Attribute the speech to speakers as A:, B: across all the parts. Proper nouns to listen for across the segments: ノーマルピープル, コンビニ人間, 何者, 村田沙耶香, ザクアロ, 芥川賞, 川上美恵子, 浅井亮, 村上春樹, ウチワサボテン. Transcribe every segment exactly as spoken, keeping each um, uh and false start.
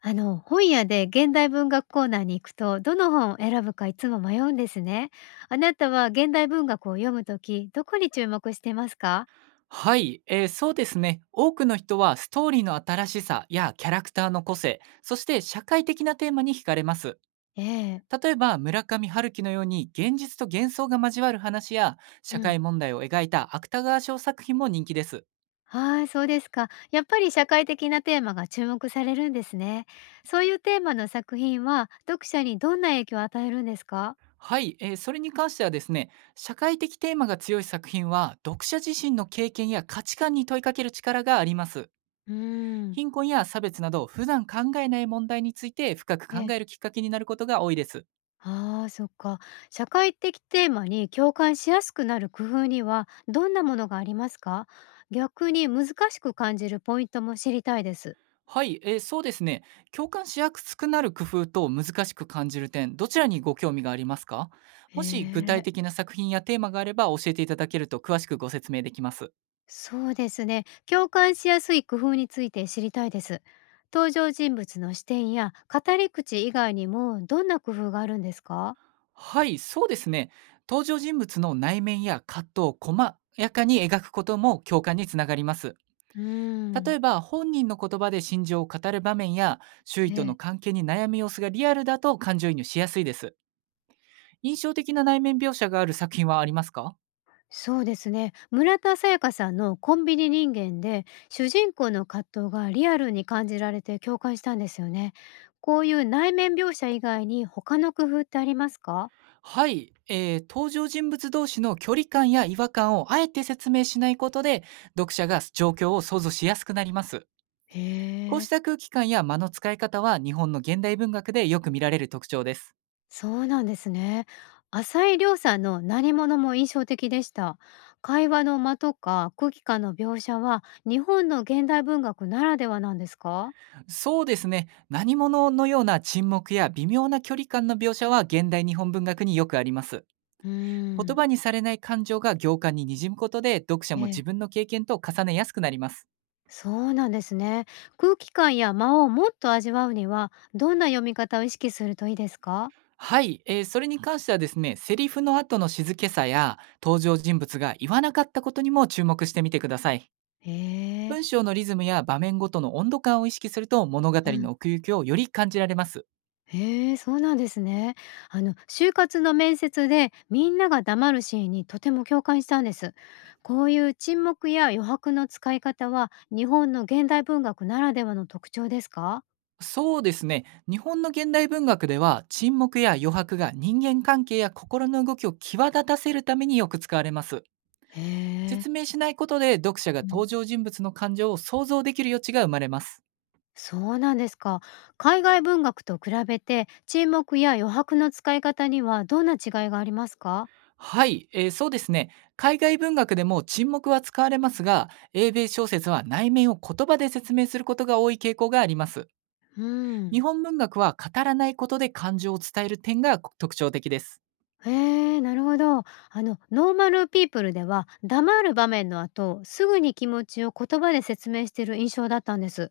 A: あの、本屋で現代文学コーナーに行くと、どの本を選ぶかいつも迷うんですね。あなたは現代文学を読むとき、どこに注目してますか？
B: はい、えー、そうですね。多くの人はストーリーの新しさやキャラクターの個性、そして社会的なテーマに惹かれます。
A: ええ、
B: 例えば村上春樹のように現実と幻想が交わる話や
A: う
B: 社
A: ん。
B: 会問題を描いた芥川賞作品も人気です。
A: はい、そうですか。やっぱり社会的なテーマが注目されるんですね。そういうテーマの作品は読者にどんな影響を与えるんですか？
B: はい、えー、それに関してはですね、社会的テーマが強い作品は読者自身の経験や価値観に問いかける力があります。
A: うーん。
B: 貧困や差別など普段考えない問題について深く
A: え
B: 考え
A: え、
B: るきっかけになることが多いです。
A: ああ、そっか。社会的テーマに共感しやすくなる工夫にはどんなものがありますか？逆に難しく感じるポイントも知りたいです。
B: はい、えー、そうですね。共感しやすくなる工夫と難しく感じる点、どちらにご興味がありますか？
A: へ
B: もし具体
A: え。
B: 的な作品やテーマがあれば教えていただけると詳しくご説明できます。
A: そうですね。共感しやすい工夫について知りたいです。登場人物の視点や語り口以外にもどんな工夫があるんですか？
B: はい、そうですね。登場人物の内面や葛藤を細やかに描くことも共感につながります。
A: うー
B: 例
A: ん。
B: えば、本人の言葉で心情を語る場面や、周囲と
A: え
B: の
A: え、
B: 関係に悩む様子がリアルだと感情移入しやすいです。印象的な内面描写がある作品はありますか？
A: そうですね、村田沙耶香さんの「コンビニ人間」で主人公の葛藤がリアルに感じられて共感したんですよね。こういう内面描写以外に他の工夫ってありますか？
B: はい、えー登場人物同士の距離感や違和感をあえて説明しないことで読者が状況を想像しやすくなります。
A: へ
B: こうし
A: え。
B: た空気感や間の使い方は日本の現代文学でよく見られる特徴です。
A: そうなんですね。浅井亮さんの何者も印象的でした。会話の間とか空気感の描写は日本の現代文学ならではなんですか？
B: そうですね、何者のような沈黙や微妙な距離感の描写は現代日本文学によくあります。
A: うー
B: 言
A: ん。
B: 葉にされない感情が行間に滲むことで読者も自
A: ねえ、
B: 分の経験と重ねやすくなります。
A: そうなんですね。空気感や間をもっと味わうには、どんな読み方を意識するといいですか？
B: はい、えーそれに関してはですね、セリフの後の静けさや登場人物が言わなかったことにも注目してみてください。
A: へえ。
B: 文章のリズムや場面ごとの温度感を意識すると物語
A: うん。
B: の奥行きをより感じられます。
A: へえ、そうなんですね。あの、就活の面接でみんなが黙るシーンにとても共感したんです。こういう沈黙や余白の使い方は、日本の現代文学ならではの特徴ですか？
B: そうですね、日本の現代文学では沈黙や余白が人間関係や心の動きを際立たせるためによく使われます。
A: へえ。
B: 説明しないことで読者が
A: うん。
B: 登場人物の感情を想像できる余地が生まれます。
A: そうなんですか。海外文学と比べて、沈黙や余白の使い方にはどんな違いがありますか？
B: はい、えーそうですね。海外文学でも沈黙は使われますが、英米小説は内面を言葉で説明することが多い傾向があります。
A: う
B: 日
A: ん。
B: 本文学は語らないことで感情を伝える点が特徴的です。
A: へえ、なるほど。あの、ノーマルピープルでは、黙る場面の後、すぐに気持ちを言葉で説明している印象だったんです。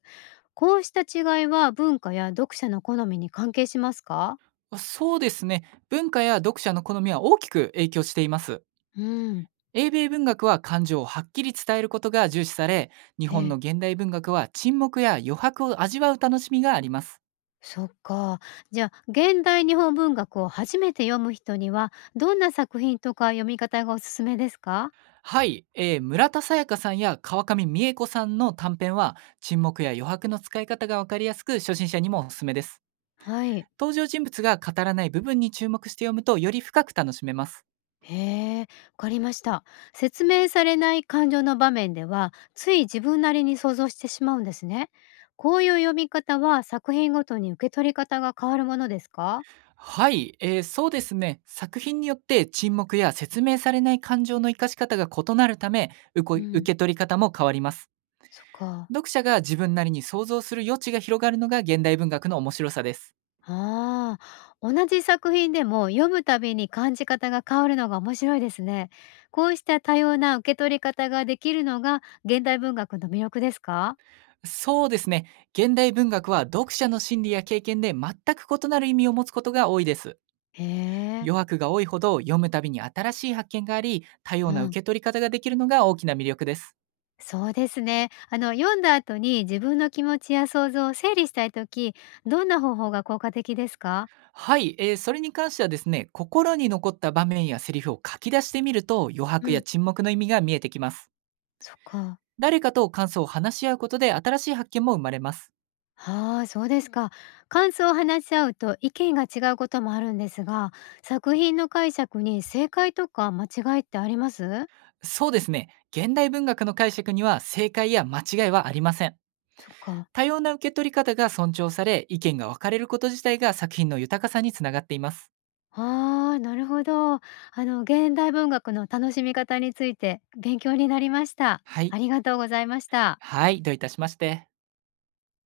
A: こうした違いは文化や読者の好みに関係しますか？
B: そうですね。文化や読者の好みは大きく影響しています。
A: うん。
B: 英米文学は感情をはっきり伝えることが重視され、日
A: え
B: 本の
A: え。
B: 現代文学は沈黙や余白を味わう楽しみがあります。
A: そっか。じゃあ、現代日本文学を初めて読む人には、どんな作品とか読み方がおすすめですか？
B: はい、えー、村田沙耶香さんや川上美恵子さんの短編は沈黙や余白の使い方がわかりやすく初心者にもおすすめです。
A: はい。
B: 登場人物が語らない部分に注目して読むとより深く楽しめます。
A: へえ、わかりました。説明されない感情の場面では、つい自分なりに想像してしまうんですね。こういう読み方は作品ごとに受け取り方が変わるものですか？
B: はい、えー、そうですね、作品によって沈黙や説明されない感情の生かし方が異なるため、受こ
A: う
B: 受
A: ん、
B: け取り方も変わります。
A: そっか。
B: 読者が自分なりに想像する余地が広がるのが現代文学の面白さです。
A: ああ、同じ作品でも読むたびに感じ方が変わるのが面白いですね。こうした多様な受け取り方ができるのが現代文学の魅力ですか？
B: そうですね。現代文学は読者の心理や経験で全く異なる意味を持つことが多いです。
A: へえ、
B: 余白が多いほど読むたびに新しい発見があり、多様
A: う
B: な
A: ん。
B: 受け取り方ができるのが大きな魅力です。
A: そうですね。あの、読んだ後に自分の気持ちや想像を整理したいとき、どんな方法が効果的ですか？
B: はい、えーそれに関してはですね、心に残った場面やセリフを書き出してみると余
A: う
B: 白や
A: ん、
B: 沈黙の意味が見えてきます。
A: そっか。
B: 誰かと感想を話し合うことで新しい発見も生まれます。
A: はあ、そうですか。感想を話し合うと意見が違うこともあるんですが、作品の解釈に正解とか間違いってあります
B: そうですね、現代文学の解釈には正解や間違いはありません。
A: そっか。
B: 多様な受け取り方が尊重され、意見が分かれること自体が作品の豊かさにつながっています。
A: ああ、なるほど。あの、現代文学の楽しみ方について勉強になりました。
B: はい。
A: ありがとうございました。
B: はい、どういたしまして。